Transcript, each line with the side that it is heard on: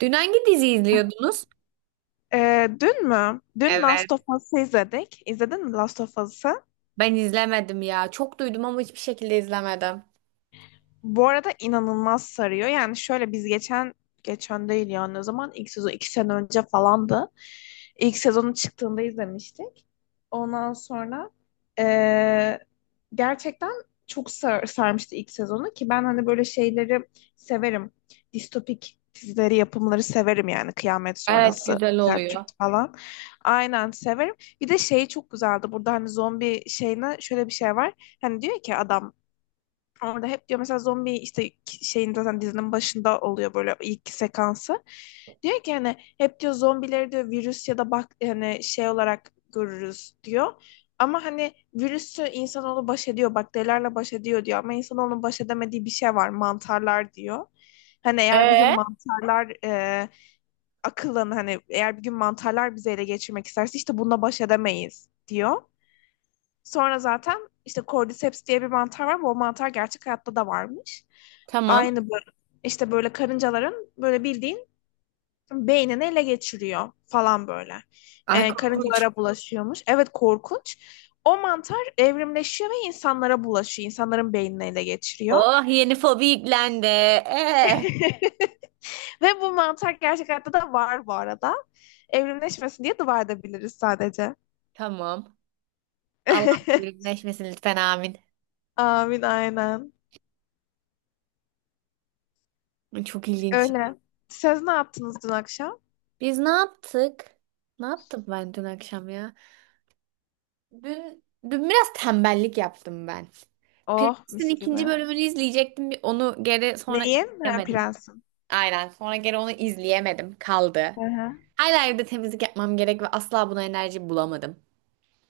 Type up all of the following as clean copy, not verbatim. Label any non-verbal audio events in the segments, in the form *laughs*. right: Dün hangi dizi izliyordunuz?
left: Dün mü? Dün
right: Evet.
left: Last of Us'ı izledik. İzledin mi Last of Us'ı?
right: Ben izlemedim ya. Çok duydum ama hiçbir şekilde izlemedim.
left: Bu arada inanılmaz sarıyor. Yani şöyle biz geçen değil yani o zaman ilk sezon iki sene önce falandı. İlk sezonun çıktığında izlemiştik. Ondan sonra eee, gerçekten çok sarmıştı ilk sezonu ki ben hani böyle şeyleri severim. Distopik dizileri, yapımları severim yani kıyamet
right: Evet
left: sonrası
right: güzel oluyor.
left: Zertürk falan. Aynen severim. Bir de şey çok güzeldi. Burada hani zombi şeyine şöyle bir şey var. Hani diyor ki adam, orada hep diyor mesela zombi işte şeyin zaten dizinin başında oluyor böyle ilk sekansı. Diyor ki hani hep diyor zombileri diyor virüs ya da bak hani şey olarak görürüz diyor. Ama hani virüsü insanoğlu baş ediyor, bakterilerle baş ediyor diyor. Ama insanoğlunun baş edemediği bir şey var, mantarlar diyor. Hani eğer bir gün
right: Ee,
left: mantarlar e, akıllan hani eğer bir gün mantarlar bizi ele geçirmek isterse işte bununla baş edemeyiz diyor. Sonra zaten işte Cordyceps diye bir mantar var. Bu mantar gerçek hayatta da varmış.
right: tamam.
left: Aynı böyle işte böyle karıncaların böyle bildiğin beynini ele geçiriyor falan böyle.
right: Ay korkunç.
left: Karıncalara bulaşıyormuş. Evet korkunç. O mantar evrimleşiyor ve insanlara bulaşıyor. İnsanların beynini ele geçiriyor.
right: Oh, yeni fobi yüklendi.
left: *laughs* Ve bu mantar gerçek hayatta da var bu arada. Evrimleşmesin diye dua edebiliriz sadece.
right: Tamam. Allah
left: *laughs*
right: birleşmesin lütfen amin.
left: Amin aynen.
right: Çok ilginç.
left: Öyle. Siz ne yaptınız dün akşam?
right: Biz ne yaptık? Ne yaptım ben dün akşam ya? Dün dün biraz tembellik yaptım ben.
left: Oh
right: Prens'in
left: mis
right: ikinci
left: gibi.
right: bölümünü izleyecektim. Onu geri sonra
left: Neyin? Ha,
right: izleyemedim.
left: prensim.
right: Aynen. Sonra geri onu izleyemedim. Kaldı.
left: Hı hı.
right: Hala evde temizlik yapmam gerek ve asla buna enerji bulamadım.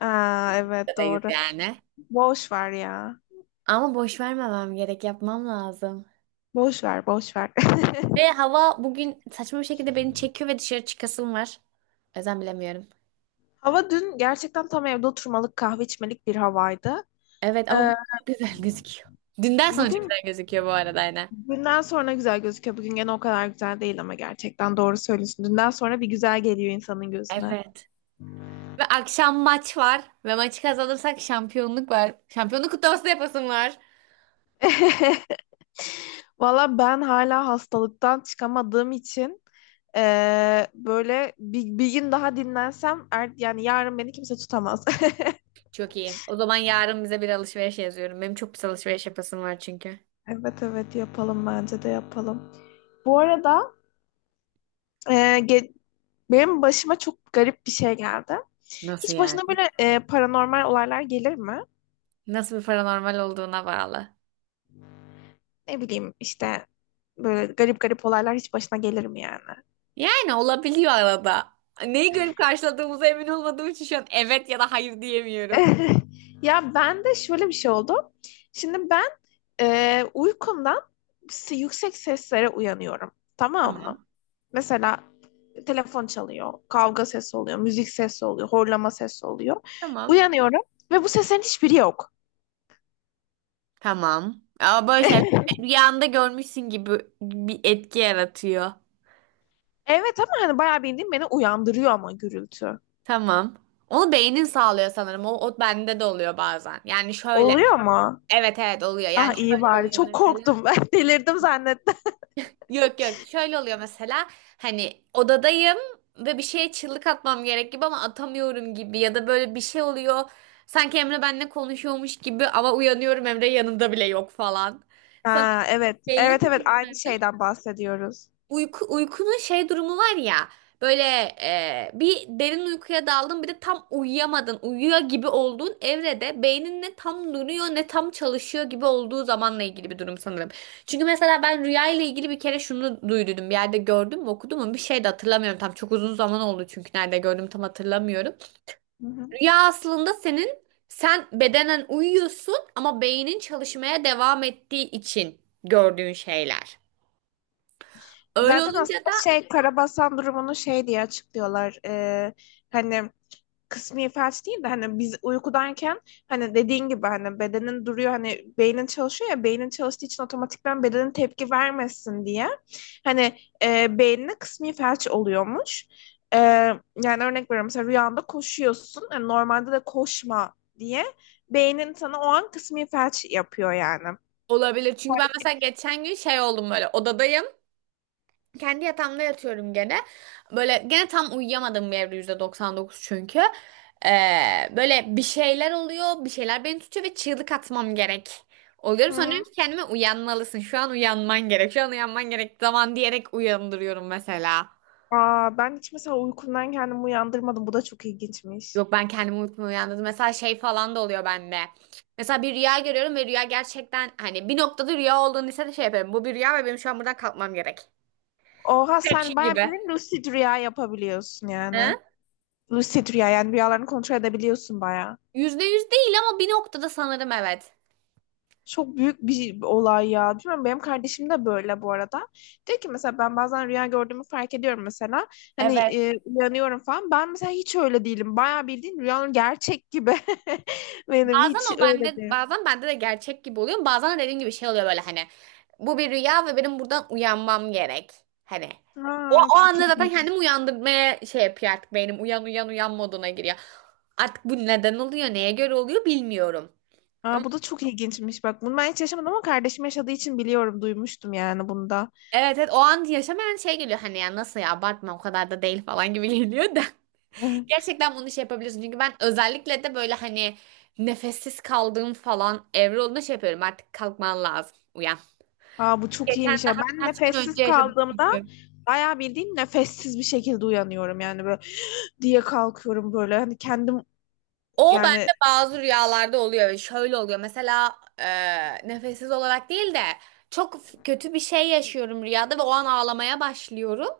left: Aa, evet
right: Buradayız
left: doğru.
right: yani.
left: Boş ver ya.
right: Ama boş vermemem gerek. Yapmam lazım.
left: Boş ver, boş ver. *laughs*
right: Ve hava bugün saçma bir şekilde beni çekiyor ve dışarı çıkasım var. O yüzden bilemiyorum.
left: Hava dün gerçekten tam evde oturmalık, kahve içmelik bir havaydı.
right: Evet ama bu
left: Ee,
right: *laughs* çok güzel gözüküyor. Dünden sonra çok
left: Bugün
right: güzel gözüküyor bu arada yine.
left: dünden sonra güzel gözüküyor. Bugün gene o kadar güzel değil ama gerçekten doğru söylüyorsun. Dünden sonra bir güzel geliyor insanın gözüne.
right: Evet. Ve akşam maç var. Ve maçı kazanırsak şampiyonluk var. Şampiyonluk kutlaması da yapasım var.
left: *laughs* Valla ben hala hastalıktan çıkamadığım için böyle bir gün daha dinlensem yani yarın beni kimse tutamaz. *laughs*
right: Çok iyi. O zaman yarın bize bir alışveriş yazıyorum. Benim çok pis alışveriş yapasım var çünkü.
left: Evet, evet yapalım, bence de yapalım. Bu arada eee, ge- benim başıma çok garip bir şey geldi.
right: Nasıl
left: Hiç
right: yani?
left: başına böyle paranormal olaylar gelir mi?
right: Nasıl bir paranormal olduğuna bağlı.
left: Ne bileyim işte böyle garip garip olaylar hiç başına gelir mi yani?
right: Yani olabiliyor arada. Neyi görüp karşıladığımıza emin olmadığım için şu an evet ya da hayır diyemiyorum.
left: *laughs* Ya ben de şöyle bir şey oldu. Şimdi ben uykumdan yüksek seslere uyanıyorum. Tamam mı?
right: Tamam.
left: Mesela telefon çalıyor, kavga sesi oluyor, müzik sesi oluyor, horlama sesi oluyor.
right: Tamam.
left: Uyanıyorum ve bu seslerin hiçbiri yok.
right: Tamam. Ama böyle şeyler
left: *laughs*
right: rüyanda görmüşsün gibi bir etki yaratıyor.
left: Evet, ama hani bayağı bildiğin beni uyandırıyor ama gürültü.
right: Tamam. Onu beynin sağlıyor sanırım. O bende de oluyor bazen. Yani şöyle.
left: Oluyor mu?
right: Evet evet oluyor.
left: Ah
right: Yani
left: iyi
right: şöyle
left: bari.
right: oluyor
left: Çok
right: mesela.
left: korktum ben. *laughs* Delirdim zannettim.
right: Yok yok şöyle oluyor mesela hani odadayım ve bir şeye çığlık atmam gerek gibi ama atamıyorum gibi ya da böyle bir şey oluyor sanki Emre benimle konuşuyormuş gibi ama uyanıyorum Emre yanımda bile yok falan. Sana
left: Ha, evet.
right: belli mi
left: Evet, evet, aynı
right: bunlar?
left: şeyden bahsediyoruz.
right: Uykunun şey durumu var ya böyle bir derin uykuya daldın bir de tam uyuyamadın uyuyor gibi olduğun evrede beynin ne tam duruyor ne tam çalışıyor gibi olduğu zamanla ilgili bir durum sanırım. Çünkü mesela ben rüya ile ilgili bir kere şunu duydum bir yerde gördüm mü okudum mu bir şey de hatırlamıyorum tam çok uzun zaman oldu çünkü nerede gördüm tam hatırlamıyorum.
left: Hı hı.
right: Rüya aslında sen bedenen uyuyorsun ama beynin çalışmaya devam ettiği için gördüğün şeyler. Öyle
left: Zaten
right: olunca.
left: aslında şey karabasan durumunu şey diye açıklıyorlar. Hani kısmi felç değil de hani biz uykudayken hani dediğin gibi hani bedenin duruyor hani beynin çalışıyor ya, beynin çalıştığı için otomatikman bedenin tepki vermesin diye hani beynine kısmi felç oluyormuş. E, Yani örnek veriyorum, mesela rüyanda koşuyorsun hani normalde de koşma diye beynin sana o an kısmi felç yapıyor yani.
right: Olabilir. Çünkü ben mesela geçen gün şey oldum böyle odadayım. Kendi yatağımda yatıyorum gene. Böyle gene tam uyuyamadım bir evde %99 çünkü. Böyle bir şeyler oluyor. Bir şeyler beni tutuyor ve çığlık atmam gerek.
left: Hı
right: Oluyorum. Sonra
left: hı.
right: diyorum ki kendime uyanmalısın. Şu an uyanman gerek. Şu an uyanman gerek zaman diyerek uyandırıyorum mesela.
left: Aa, ben hiç mesela uykumdan kendimi uyandırmadım. Bu da çok ilginçmiş.
right: Yok ben kendimi unutma uyandırdım. Mesela şey falan da oluyor bende. Mesela bir rüya görüyorum ve rüya gerçekten hani bir noktada rüya olduğunu ise de şey yapıyorum. Bu bir rüya ve benim şu an buradan kalkmam gerek.
left: Oha,
right: Şey
left: sen bayağı
right: gibi.
left: bir lucid rüya yapabiliyorsun
right: He?
left: yani. Lucid rüya yani rüyalarını kontrol edebiliyorsun bayağı.
right: %100 değil ama bir noktada sanırım evet.
left: Çok büyük bir olay ya. Bilmiyorum, benim kardeşim de böyle bu arada. Diyor ki mesela ben bazen rüya gördüğümü fark ediyorum mesela. Hani
right: Evet.
left: uyanıyorum falan. Ben mesela hiç öyle değilim. Bayağı bildiğin rüyanın gerçek gibi. *laughs* Benim
right: Bazen
left: hiç
right: o
left: öyle
right: bende,
left: değil.
right: bazen bende de gerçek gibi oluyor. Bazen de dediğim gibi şey oluyor böyle hani. Bu bir rüya ve benim buradan uyanmam gerek. Hani. O,
left: Aa,
right: o
left: çok
right: anda zaten
left: ilginç.
right: kendimi uyandırmaya şey yapıyor artık beynim. Uyan uyan uyan moduna giriyor. Artık bu neden oluyor, neye göre oluyor bilmiyorum. Ama
left: Aa, bu da çok ilginçmiş. Bak, bunu ben hiç yaşamadım ama kardeşim yaşadığı için biliyorum. Duymuştum yani bunda.
right: evet evet o an yaşamayan şey geliyor hani ya nasıl ya abartma o kadar da değil falan gibi geliyor da.
left: *laughs*
right: Gerçekten bunu şey yapabilirsin. Çünkü ben özellikle de böyle hani nefessiz kaldığım falan evre olduğunda şey yapıyorum. Artık kalkman lazım. Uyan.
left: Aa, bu çok
right: Geçen
left: iyiymiş ya.
right: daha
left: Ben
right: birkaç gün önce
left: nefessiz
right: yaşadım
left: kaldığımda
right: çünkü.
left: bayağı bildiğin nefessiz bir şekilde uyanıyorum. Yani böyle diye kalkıyorum böyle. Hani kendim
right: O
left: yani
right: bende bazı rüyalarda oluyor ve şöyle oluyor. Mesela nefessiz olarak değil de çok kötü bir şey yaşıyorum rüyada ve o an ağlamaya başlıyorum.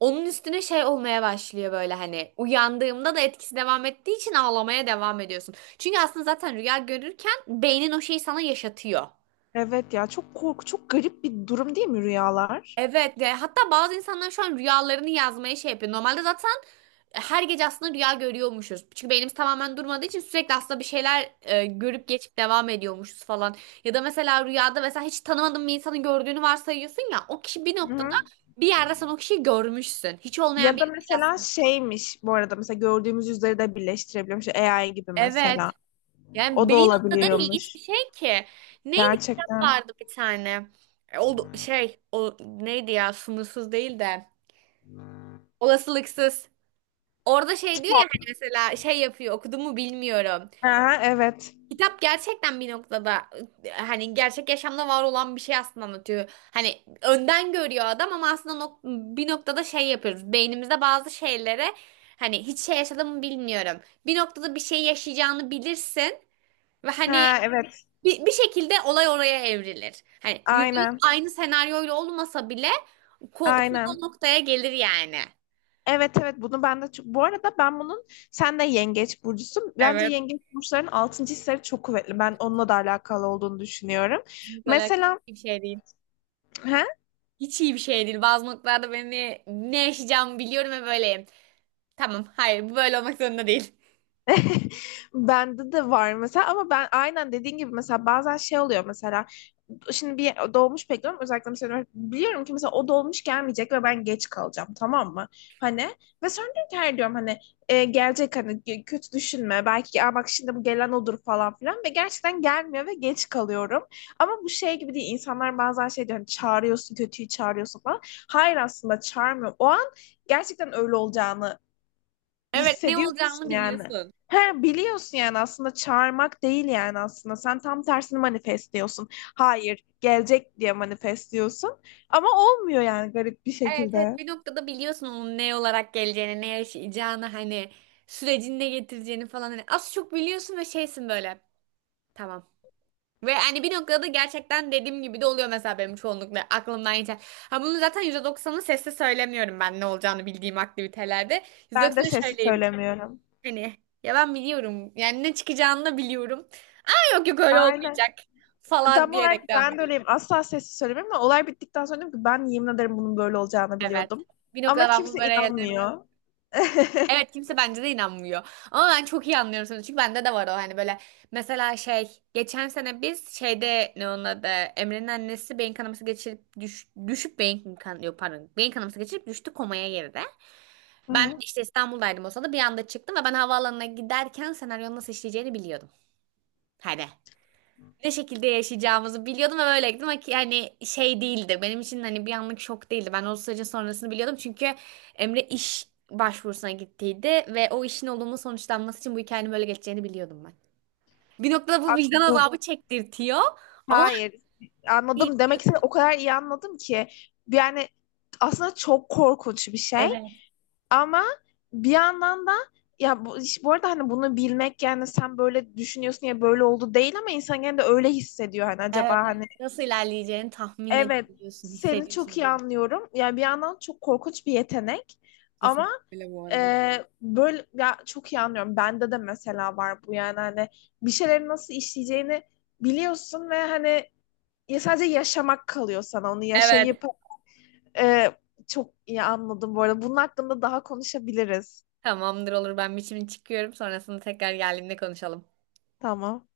right: Onun üstüne şey olmaya başlıyor böyle hani uyandığımda da etkisi devam ettiği için ağlamaya devam ediyorsun. Çünkü aslında zaten rüya görürken beynin o şeyi sana yaşatıyor.
left: evet ya, çok korku, çok garip bir durum değil mi rüyalar?
right: Evet, hatta bazı insanlar şu an rüyalarını yazmaya şey yapıyor. Normalde zaten her gece aslında rüya görüyormuşuz. Çünkü beynimiz tamamen durmadığı için sürekli aslında bir şeyler görüp geçip devam ediyormuşuz falan. Ya da mesela rüyada mesela hiç tanımadığın bir insanın gördüğünü varsayıyorsun ya o kişi bir
left: Hı
right: noktada
left: hı.
right: bir yerde sen o kişiyi görmüşsün. Hiç
left: Ya
right: olmayan biri
left: da
right: değil
left: mesela
right: aslında.
left: şeymiş bu arada, mesela gördüğümüz yüzleri de birleştirebiliyormuş. AI gibi
right: Evet.
left: mesela.
right: Yani
left: O da
right: beyin o kadar ilginç
left: olabiliyormuş.
right: bir şey ki. Neydi kitap
left: Gerçekten.
right: vardı bir tane. O şey o neydi ya sınırsız değil de olasılıksız. Orada şey diyor ya
left: Kitap.
right: hani mesela şey yapıyor okudum mu bilmiyorum.
left: Ha, evet.
right: Kitap gerçekten bir noktada hani gerçek yaşamda var olan bir şey aslında anlatıyor. Hani önden görüyor adam ama aslında bir noktada şey yapıyoruz. Beynimizde bazı şeylere hani hiç şey yaşadım mı bilmiyorum. Bir noktada bir şey yaşayacağını bilirsin ve hani
left: Ha, evet.
right: bir şekilde olay oraya evrilir. Hani yüzde yüz
left: Aynen.
right: aynı senaryoyla olmasa bile konu
left: Aynen.
right: o noktaya gelir yani.
left: Evet, evet, bunu ben de çok... Bu arada ben bunun sen de yengeç burcusun. Bence
right: Evet.
left: yengeç burçlarının altıncı hisleri çok kuvvetli. Ben onunla da alakalı olduğunu düşünüyorum.
right: Kesinlikle öyle
left: Mesela
right: bir şey değil.
left: he,
right: Hiç iyi bir şey değil. Bazı noktalarda beni ne yaşayacağımı biliyorum ve böyleyim. Tamam, hayır bu böyle olmak zorunda değil.
left: *laughs* bende de var mesela ama ben aynen dediğin gibi mesela bazen şey oluyor mesela şimdi bir dolmuş bekliyorum özellikle, mesela biliyorum ki mesela o dolmuş gelmeyecek ve ben geç kalacağım, tamam mı? Hani ve sonra diyorum ki her diyorum hani gelecek hani kötü düşünme belki. "Aa, bak şimdi bu gelen odur" falan filan ve gerçekten gelmiyor ve geç kalıyorum. Ama bu şey gibi değil, insanlar bazen şey diyor hani çağırıyorsun, kötüyü çağırıyorsun falan. Hayır, aslında çağırmıyorum. O an gerçekten öyle olacağını
right: Evet ne olacağını
left: hissediyorsun yani.
right: biliyorsun.
left: He, biliyorsun yani aslında çağırmak değil yani aslında. Sen tam tersini manifestliyorsun. Hayır, gelecek diye manifestliyorsun. Ama olmuyor yani garip bir
right: Evet evet
left: şekilde.
right: bir noktada biliyorsun onun ne olarak geleceğini, ne yaşayacağını hani sürecini ne getireceğini falan hani az çok biliyorsun ve şeysin böyle. Tamam. Ve hani bir noktada gerçekten dediğim gibi de oluyor mesela benim çoğunlukla aklımdan geçen. Ha bunu zaten %90'ı sesle söylemiyorum ben ne olacağını bildiğim aktivitelerde.
left: Ben de
right: %90'ı
left: sesi
right: söyleyeyim.
left: söylemiyorum.
right: Hani ya ben biliyorum. Yani ne çıkacağını da biliyorum. Yok yok öyle
left: Aynen.
right: olmayacak falan
left: Tam olarak
right: diyerek devam.
left: ben de öyleyim. Asla sessiz söylemem ama olay bittikten sonra dedim ki ben yemin ederim bunun böyle olacağını
right: Evet.
left: biliyordum.
right: Bir
left: Ama
right: noktada ben bunu
left: kimse
right: böyle gelemiyorum.
left: inanmıyor. *laughs*
right: Evet kimse bence de inanmıyor. Ama ben çok iyi anlıyorum seni. Çünkü bende de var o hani böyle. Mesela şey geçen sene biz şeyde ne onun adı Emre'nin annesi beyin kanaması geçirip düşüp beyin kan yok pardon beyin kanaması geçirip düştü komaya girdi.
left: Hı
right: Ben
left: hı.
right: işte İstanbul'daydım o sırada bir anda çıktım ve ben havaalanına giderken senaryonun nasıl işleyeceğini biliyordum. Hadi. Ne şekilde yaşayacağımızı biliyordum ve böyle gittim ama ki hani şey değildi. Benim için hani bir anlık şok değildi. Ben o sürecin sonrasını biliyordum çünkü Emre iş başvurusuna gittiydi ve o işin olumlu sonuçlanması için bu hikayenin böyle geçeceğini biliyordum ben. Bir noktada bu vicdan
left: Bu,
right: azabı çektirtiyor ama.
left: hayır. Anladım. Demek ki o kadar iyi anladım ki. Yani aslında çok korkunç bir şey.
right: Evet,
left: Ama bir yandan da ya bu, bu arada hani bunu bilmek yani sen böyle düşünüyorsun ya böyle oldu değil ama insan gene de öyle hissediyor. Hani acaba
right: evet, evet.
left: hani
right: Nasıl ilerleyeceğini tahmin
left: evet,
right: edebiliyorsun,
left: seni
right: hissediyorsun
left: çok iyi
right: onu.
left: anlıyorum. Yani bir yandan çok korkunç bir yetenek ama
right: Kesinlikle öyle bu arada.
left: böyle ya, çok iyi anlıyorum. Bende de mesela var bu yani hani bir şeyleri nasıl işleyeceğini biliyorsun ve hani ya sadece yaşamak kalıyor sana onu
right: Evet.
left: yaşayıp e, çok iyi anladım bu arada. Bunun hakkında daha konuşabiliriz.
right: Tamamdır olur ben biçimini çıkıyorum. Sonrasında tekrar geldiğimde konuşalım.
left: Tamam.